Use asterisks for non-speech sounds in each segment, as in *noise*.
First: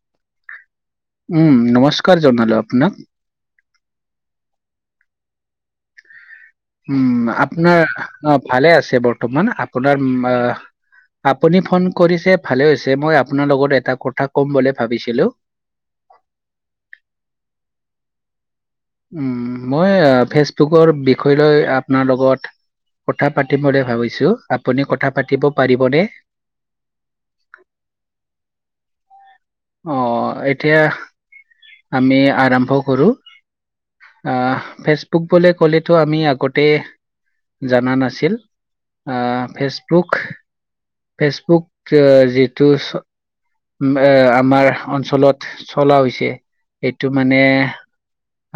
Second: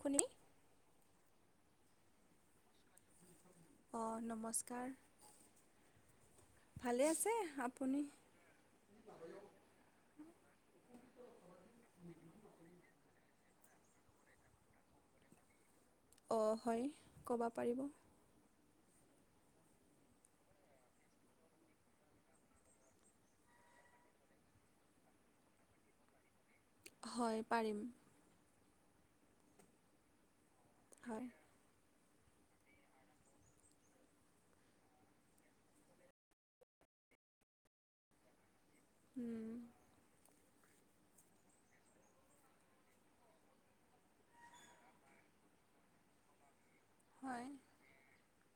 শুনি উম নমস্কাৰ জনালো আপোনাক। অ', নমস্কাৰ। ভালে উম, আছে আপোনাৰ আপুনি আ ভালে আছে বৰ্তমান আপোনাৰ উম আ আপুনি ফোন কৰিছে ভালে হৈছে মই আপোনাৰ লগত এটা কথা ক'ম বুলি ভাবিছিলো। অ', হয় ক'ব পাৰিব। উম, মই ফেচবুকৰ বিষয় লৈ আপোনাৰ লগত কথা পাতিম বুলি ভাবিছো। আপুনি কথা পাতিব পাৰিবনে? হয়, পাৰিম। অ', এতিয়া হয় আমি আৰম্ভ কৰোঁ। আহ ফেচবুক বুলিো ক'লেতো আমি আগতে জনা নাছিল। আহ উম, ফেচবুক ফেচবুক যিটো এ আমাৰ অঞ্চলত চলা হৈছে এইেটো মানে হয়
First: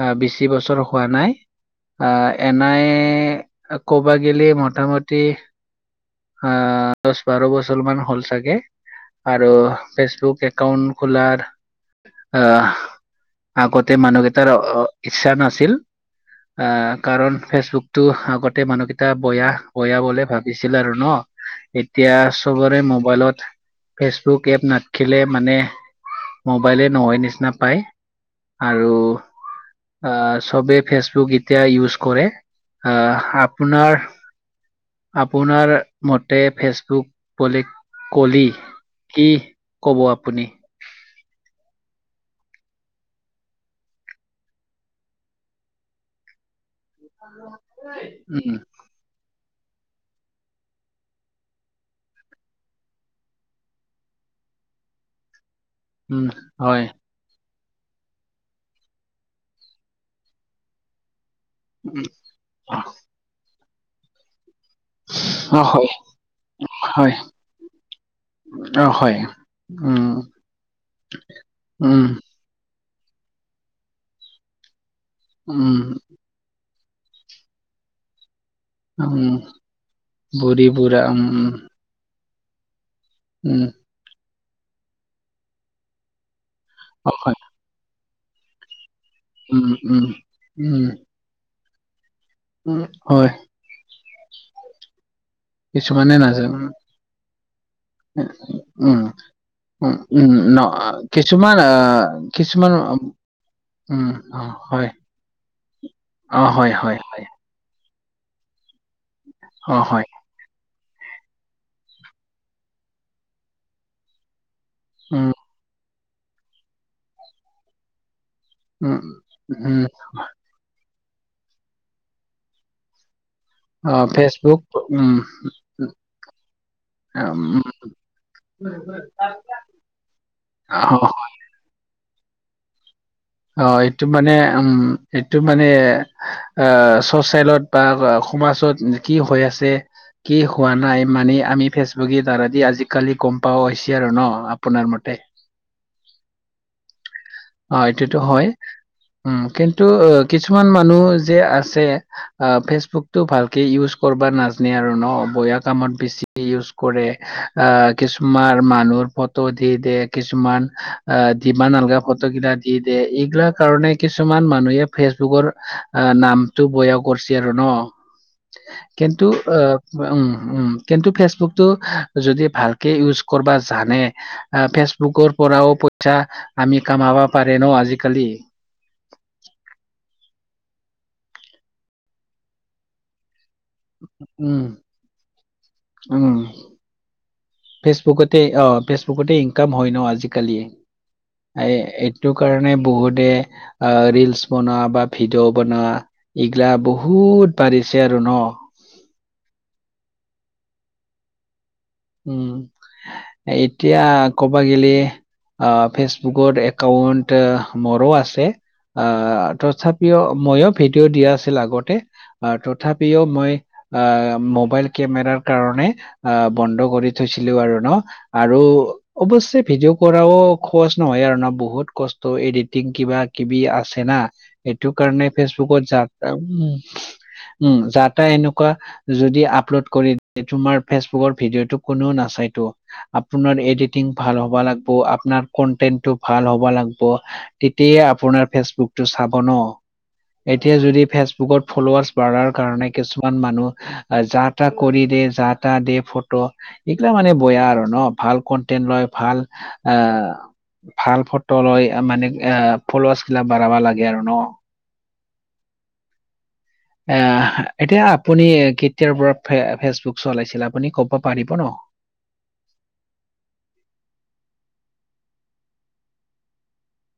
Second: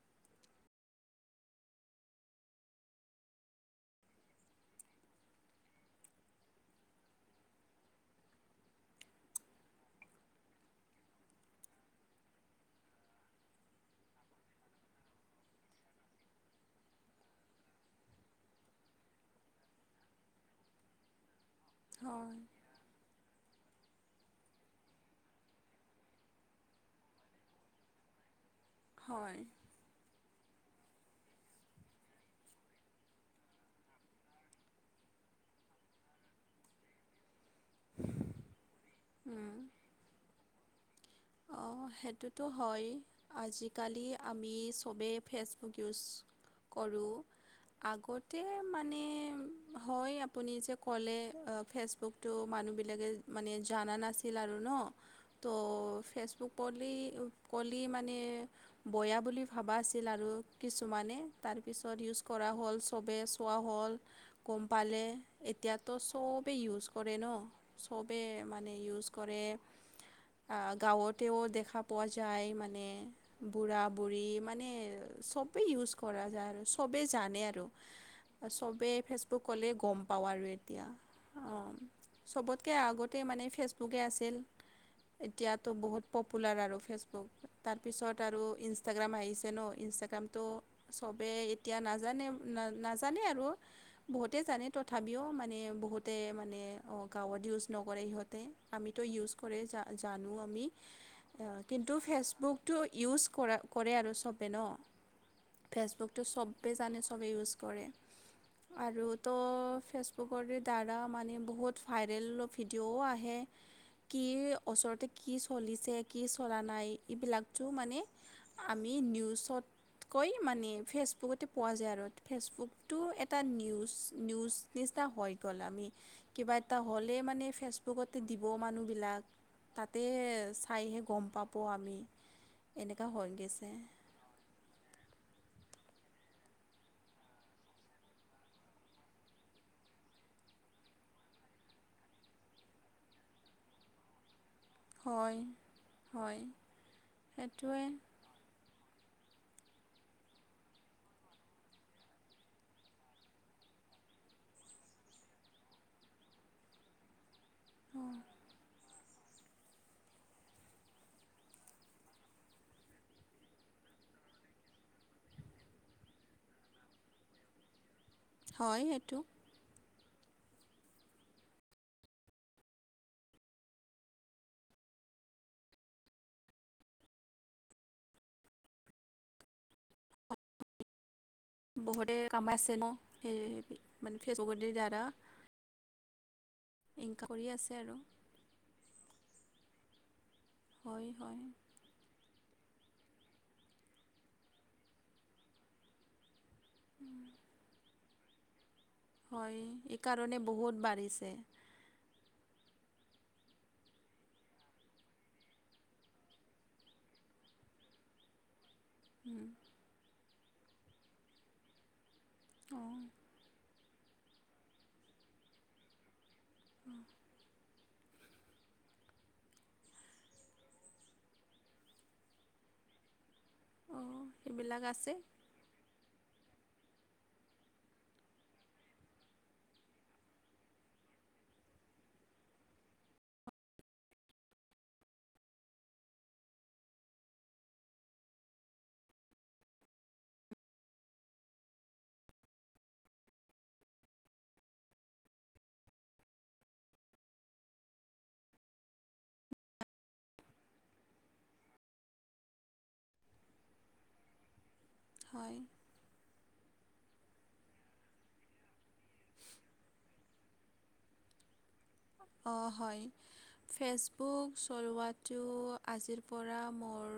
অ', বেছি বছৰ হোৱা নাই। আহ এনাই ক'বা গিলি মোটামটি অ', দহ বাৰ বছৰ মান হ'ল চাগে আৰু ফেচবুক একাউণ্ট খোলাৰ আহ আগতে মানুহকেইটাৰ ইচ্ছা নাছিল। আহ কাৰণ ফেচবুকতটো আগতে মানুহকেইটা বয়া বয়া বলে ভাব দিছিল আৰু ন এতিয়া হয় চবৰে মোবাইলত ফেচবুক এপ না থাকিলে মানে মোবাইলে নহয় নিচিনা পায় আৰু হয় আহ চবে ফেচবুক এতিয়া ইউজ কৰে। আহ আপোনাৰ আপোনাৰ মতে ফেচবুক বুলি কলি কি ক'ব আপুনি? অ', সেইটোতো হয়। আজিকালি আমি চবেই ফেচবুক ইউজ কৰো। আগতে উম মানে হয়, আপুনি যে ক'লে ফেচবুকতটো মানুহ বিলাকে মানে জনা নাছি ল আৰু ন। ত' উম, হয় পলি পলি মানে বয়া বুলি ভাবা আছিল আৰু কিছুমানে তাৰপিছত উম ইউজ কৰা হ'ল চবেই চোৱা হ'ল, গম পালে অ হয় এতিয়াতো চবেই ইউজ হয় কৰে ন'। চবে মানে অ ইউজ হয় কৰে উম আ, গাঁৱত ও দেখা পোৱা উম যায় মানে বুঢ়া-বুঢ়ী মানে চবেই উম ইউচ কৰা যায় আৰু চবেই জানে আৰু চব চবেই উম ফেচবুক ক'লেই গম পাওঁ আৰু বুঢ়ী এতিয়া বুঢ়া উম উম অ', চবতকে আগতে মানে উম ফেচবুকে আছিল এতিয়াতো বহুত পপুলাৰ আৰু অ ফেচবুক হয় তাৰপিছত আৰু ইনষ্টাগ্ৰাম আহিছে ন উম উম ইনষ্টাগ্ৰামটো উম চব বে এতিয়া নাজানে উম নাজানে হয় আৰু বহুতে জানে তথাপিও মানে *unintelligible* বহুতে কিছুমানে নাজানো মানে গাঁৱত ইউজ নকৰে সিহঁতে উম আমিতো ইউজ কৰে। জা উম উম জানোঁ ন আমি। কিছুমান অহ, কিন্তু আহ কিছুমান ফেচবুকটো উম ইউজ কৰা, কৰে উম, আৰু অ চবে ন'। হয় ফেচবুকটো অ হয় চবেই হয় জানে, হয় চবেই ইউজ কৰে আৰু অ ত' হয় ফেচবুক ফেচবুকৰ দ্বাৰা মানে বহুত ভাইৰেল ভিডিঅ'ও আহে, কি ওচৰতে উম কি চলিছে, কি চলা নাই এইবিলাকটো মানে আমি উম উম নিউজতকৈ মানে, ফেচবুকতে পোৱা যায়। আৰু ফেচবুক টো এটা নিউজ। অ নিউজ ফেচবুক নিচিনা উম হৈ গ'ল আমি। কিবা এটা হ'লেই মানে উম ফেচবুকতে দিব মানুহবিলাক তাতে অ চাইহে গম পাব আমি এনেকুৱা হয়। অহ, এইটো এইটো মানে, এইটো মানে এইটো অহ, চচেলত বা সমাজত কি হৈ আছে। কি হোৱা নাই, মানে আমি ফেচবুকৰ দ্বাৰা দি আজিকালি গম পাওঁ হৈছি আৰু ন'। আপোনাৰ মতে হয়, হয়। অহ, সেইটোৱে এইটোতো হয় উম, কিন্তু কিছুমান মানুহ যে আছে অহ, ফেচবুকতটো ভালকে ইউজ কৰিব নাজানে আৰু ন' বেয়া কামত বেছি ইউজ কৰে। অহ, কিছুমান মানুহৰ ফটো দি দেই কিছুমান অহ, দিবা নালগা ফটো ত' এইগিলাক দি দিয়ে এইগিলাৰ কাৰণে কিছুমান মানুহে ফেচবুকৰ অহ নাম নামটো বেয়া কৰছি আৰু ন? *unintelligible* সেইটো কিন্তু অহ', উম', উম'। কিন্তু ফেচবুকটো যদি ভালকে ইউজ কৰিব জানে অহ, ফেচবুকৰ পৰাও পইচা আমি কামাব পাৰে ন' আজিকালি। বহুতে কামাইচে আছে ন' সেই মানে ফেচবুকৰ উম', দ্বাৰা উম'। এনেকা কৰি আছে। আৰু ফেচবুকতে অহ, ফেচবুকতে ইনকাম হয় ন' আজিকালি। এ হয় হয় সেইটো কাৰণে বহুতে অহ, ৰিলচ বনোৱা বা ভিডিঅ' বনোৱা এইগিলা বহুত বাঢ়িছে আৰু ন'। হয়, এইকাৰণে বহুত বাঢ়িছে। উম, এতিয়া কবা গেলি অহ, ফেচবুকৰ একাউন্ট মোৰো আছে। উম, অহ, তথাপিও মইয়ো ভিডিঅ' দিয়া আছিল আগতে। অহ, অঁ তথাপিও মই অহ, মোবাইল কেমেৰাৰ কাৰণে বন্ধ কৰি থৈছি থৈছিলো আৰু ন' আৰু অৱশ্যে ভিডিঅ' কৰাও সহজ নহয় আৰু ন' বহুত কষ্ট এডিটিং কিবা কিবি আছে না, অঁ সেইবিলাক সেইটো আছে কাৰণে ফেচবুকত যাক-তাক উম, যাতা এনেকুৱা যদি আপলোড কৰি কিনে তোমাৰ ফেচবু ভিডিঅ'টো কোনো নাচাইতো। আপোনাৰ এডিটিং ভাল হ'ব লাগিব, আপোনাৰ কন্টেন্টটো ভাল হব লাগিব। তেতিয়াই আপোনাৰ ফেচবুকটো চাব ন'। এতিয়া যদি ফেচবুকত ফলোৱাৰ্চ বাঢ়াৰ কাৰণে কিছুমান মানুহ যাতা কৰি দেই যাতা দে ফটো এইগিলা মানে বেয়া আৰু ন' ভাল কন্টেনট লয় ভাল অহ, ভাল ফটো লৈ মানে এ ফলোৱাছ্ গিলাক বঢ়াবা লাগে আৰু ন'। হয়। এ এতিয়া আপুনি কেতিয়াৰ পৰা ফেচবুক চলাইছিল আপুনি ক'ব পাৰিব ন'। অহ, হয়। ফেচবুক চলোৱাটো আজিৰ পৰা মোৰ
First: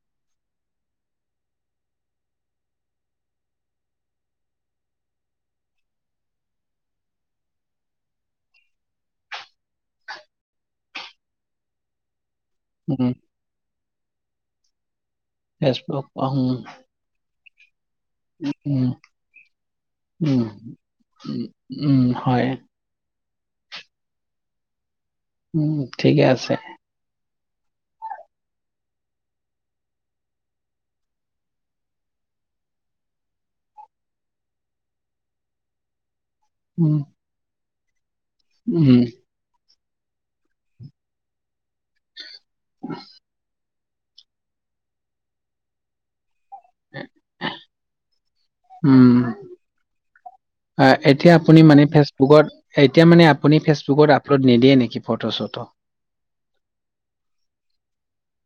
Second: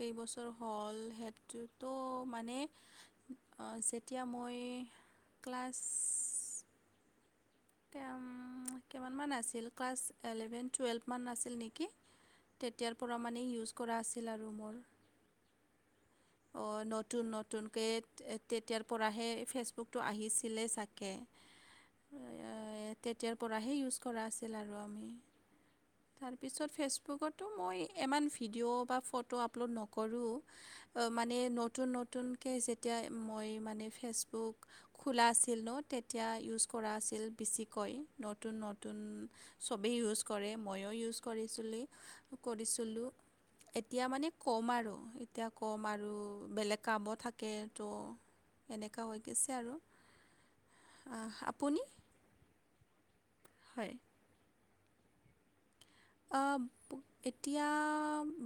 কেইবছৰ হ'ল সেইটোতো মানে অ', যেতিয়া মই ক্লাছ তেম কিমান মান আছিল, ক্লাছ এলেভেন টুৱেলভ মান আাছিল নেকি তেতিয়াৰ উম পৰা মানে ইউজ কৰা আছিল আৰু মোৰ। ফেচবুক উম, অ', নতুন নতুনকে উম, তেতিয়াৰ পৰাহে ফেচবুকটো উম, আহিছিলে চাগে। উম, উম, হয়। তেতিয়াৰ পৰাহে ইউজ কৰা আছিল আৰু আমি। উম, ঠিকে আছে। তাৰপিছত ফেচ বুকতো মই ইমান ভিডিঅ' বা ফটো আপলোড নকৰোঁ। মানে নতুন নতুনকে যেতিয়া মই মানে ফেচবুক খোলা আছিল ন', তেতিয়া ইউজ কৰা উম, আছিল বেছিকৈ। নতুন নতুন উম, চবেই ইউজ কৰে ময়ো ইউজ কৰিছিলোঁ, কৰিছিলোঁ। এতিয়া মানে ক'ম আৰু এতিয়া ক'ম আৰু বেলেগ কামো থাকে তো এনেকা হৈ গিছে আৰু অ', এতিয়া আপুনি মানে ফেচ বুকত, এতিয়া মানে আপুনি হয় ফেচবুকত আপলোড নিদিয়ে নেকি ফটো চটো। অ', এতিয়া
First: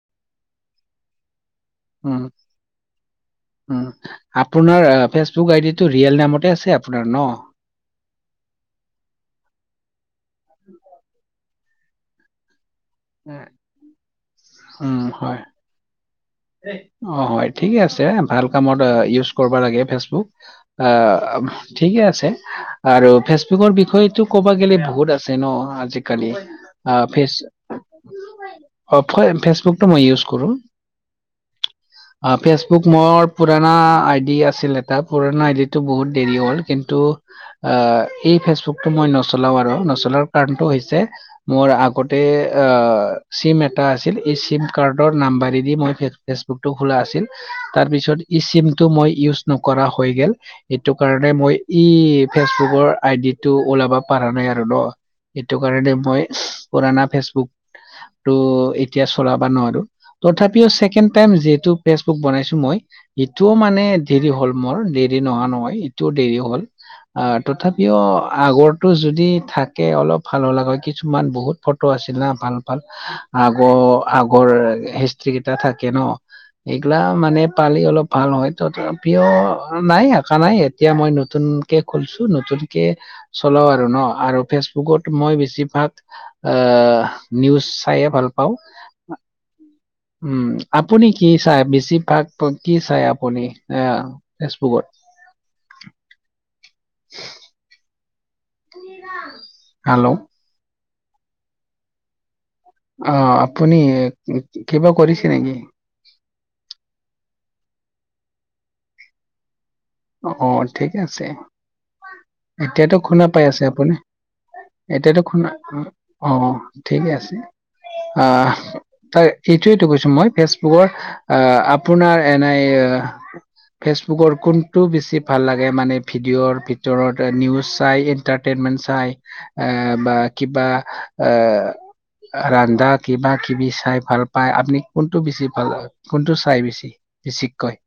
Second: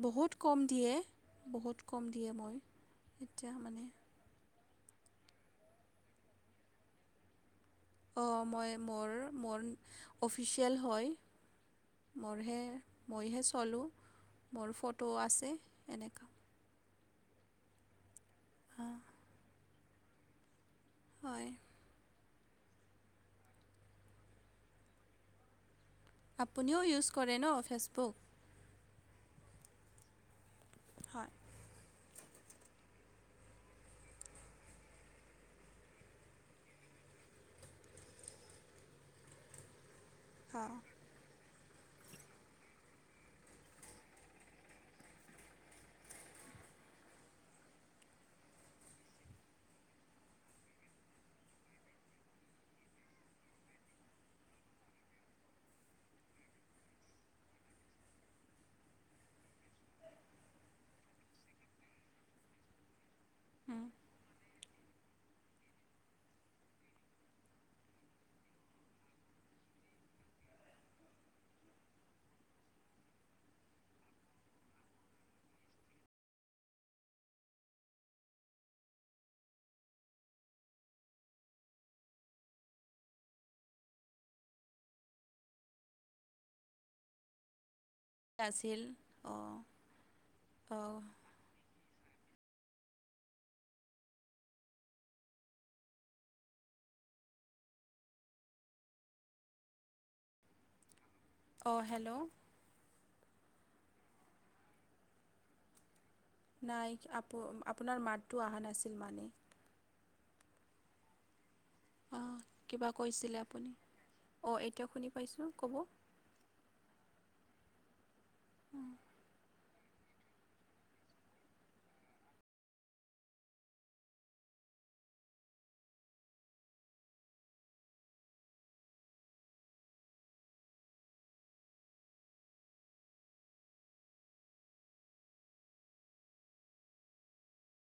বহুত কম দিয়ে। বহুত কম উম, দিয়ে মই, এতিয়া মানে উম, আপোনাৰ ফেচবুক আই ডিটো ৰিয়েল নামতে আছে আপোনাৰ ন'? অ, মই মোৰ, মোৰ অফিচিয়েল হয়। মোৰহে মইহে উম, চলোঁ। মোৰ উম, ফটো হয়। আছে এনেকা অ, হয়। ঠিকে আছে। ভাল কামত আ, ইউজ কৰিব লাগে ফেচবুক। আ হয় ঠিকে আছে আৰু ফেচবুকৰ বিষয়টো ক'বা গেলি বহুত আছে ন'। আজি আপুনিও ইউজ কৰে ন' ফেচবুক। অ, ফই, ফেচবুকটো মই ইউজ কৰোঁ। হয় ফেচবুক মোৰ পুৰণা আইডি আছিল এটা, পুৰণা আইডিটো বহুত দেৰি হ'ল কিন্তু আ, এই ফেচবুকটো মই নচলাও আৰু নচলাৰ কাৰণটো অঁ হৈছে মোৰ আগতে অ, চিম এটা আছিল। এই চিম কাৰ্ডৰ নাম্বাৰী দি মই ফেচবুকটো খোলা আছিল। তাৰ পিছত ই চিম টো মই ইউজ নকৰা হৈ গেল। ইটো কাৰণে মই ই ফেচবুকৰ আইডি টো ওলাব পৰা নাই আৰু ৰ। ইটো কাৰণে মই, পুৰণা ফেচবুকটো এতিয়া চলাবা নোৱাৰোঁ। তথাপিও ছেকেন টাইম যিহেতু ফেচবুক বনাইছো মই, ইটোও মানে উম, দেৰি হ'ল। মোৰ দেৰি নহোৱা নহয়। ইটোও দেৰি হ'ল। আ, তথাপিও আগৰতো যদি থাকে, অলপ ভাল হলা হয়। কিছুমান বহুত ফটো আছিল না, ভাল ভাল। আগৰ, আগৰ হিষ্ট্ৰ্ৰী কেইটা থাকে ন'। ইগলা মানে পালি অলপ ভাল হয়। তথাপিও নাই, আশা নাই। এতিয়া মই নতুন কে খুলছোঁ। নতুনকে চলাও আৰু ন', আৰু ফেচবুকত মই বেছি ভাগ আ, নিউজ চাই আপ আছিল অ'। উম। আপুনি কি চাই বেছিভাগ কি চাই, আপুনি আহ, ফেচবুকত। *inaudible* হাল্ল'। অ', হেল্ল'। অ', আপুনি কিবা কৰিছে নেকি? নাই। আপো, আপোনাৰ মাতটো অহা নাছিল মানে অ', অ'। ঠিক আছে। অ কিবা এতিয়াটো খুনা কৈছিলে পাই আছে আপুনি। অ এতিয়া শুনি এতিয়াটো পাইছোঁ খুনা ক'ব। অ', ঠিকে আছে। আ', তাইৰ সেইটোয়েইটো কৈছো মই, ফেচবুকৰ আ', আপোনাৰ এনাই এ ফেচবুকৰ কোন? টো বেছি ভাল লাগে মানে ভিডিঅ'ৰ ভিতৰত নিউজ চাই এন্টাৰটেইনমেন্ট চাই আ', বা কিবা আ' ৰান্ধা কিবা কিবি চাই ভাল পাই, আপুনি কোনটো বেছি ভাল পাই? কোনটো চাই বেছি বেছিককৈ?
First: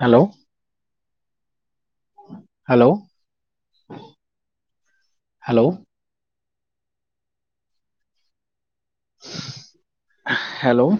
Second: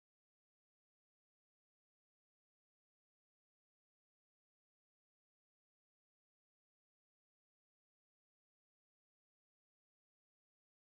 হেল্ল'। Hello, hello. হেল্ল'।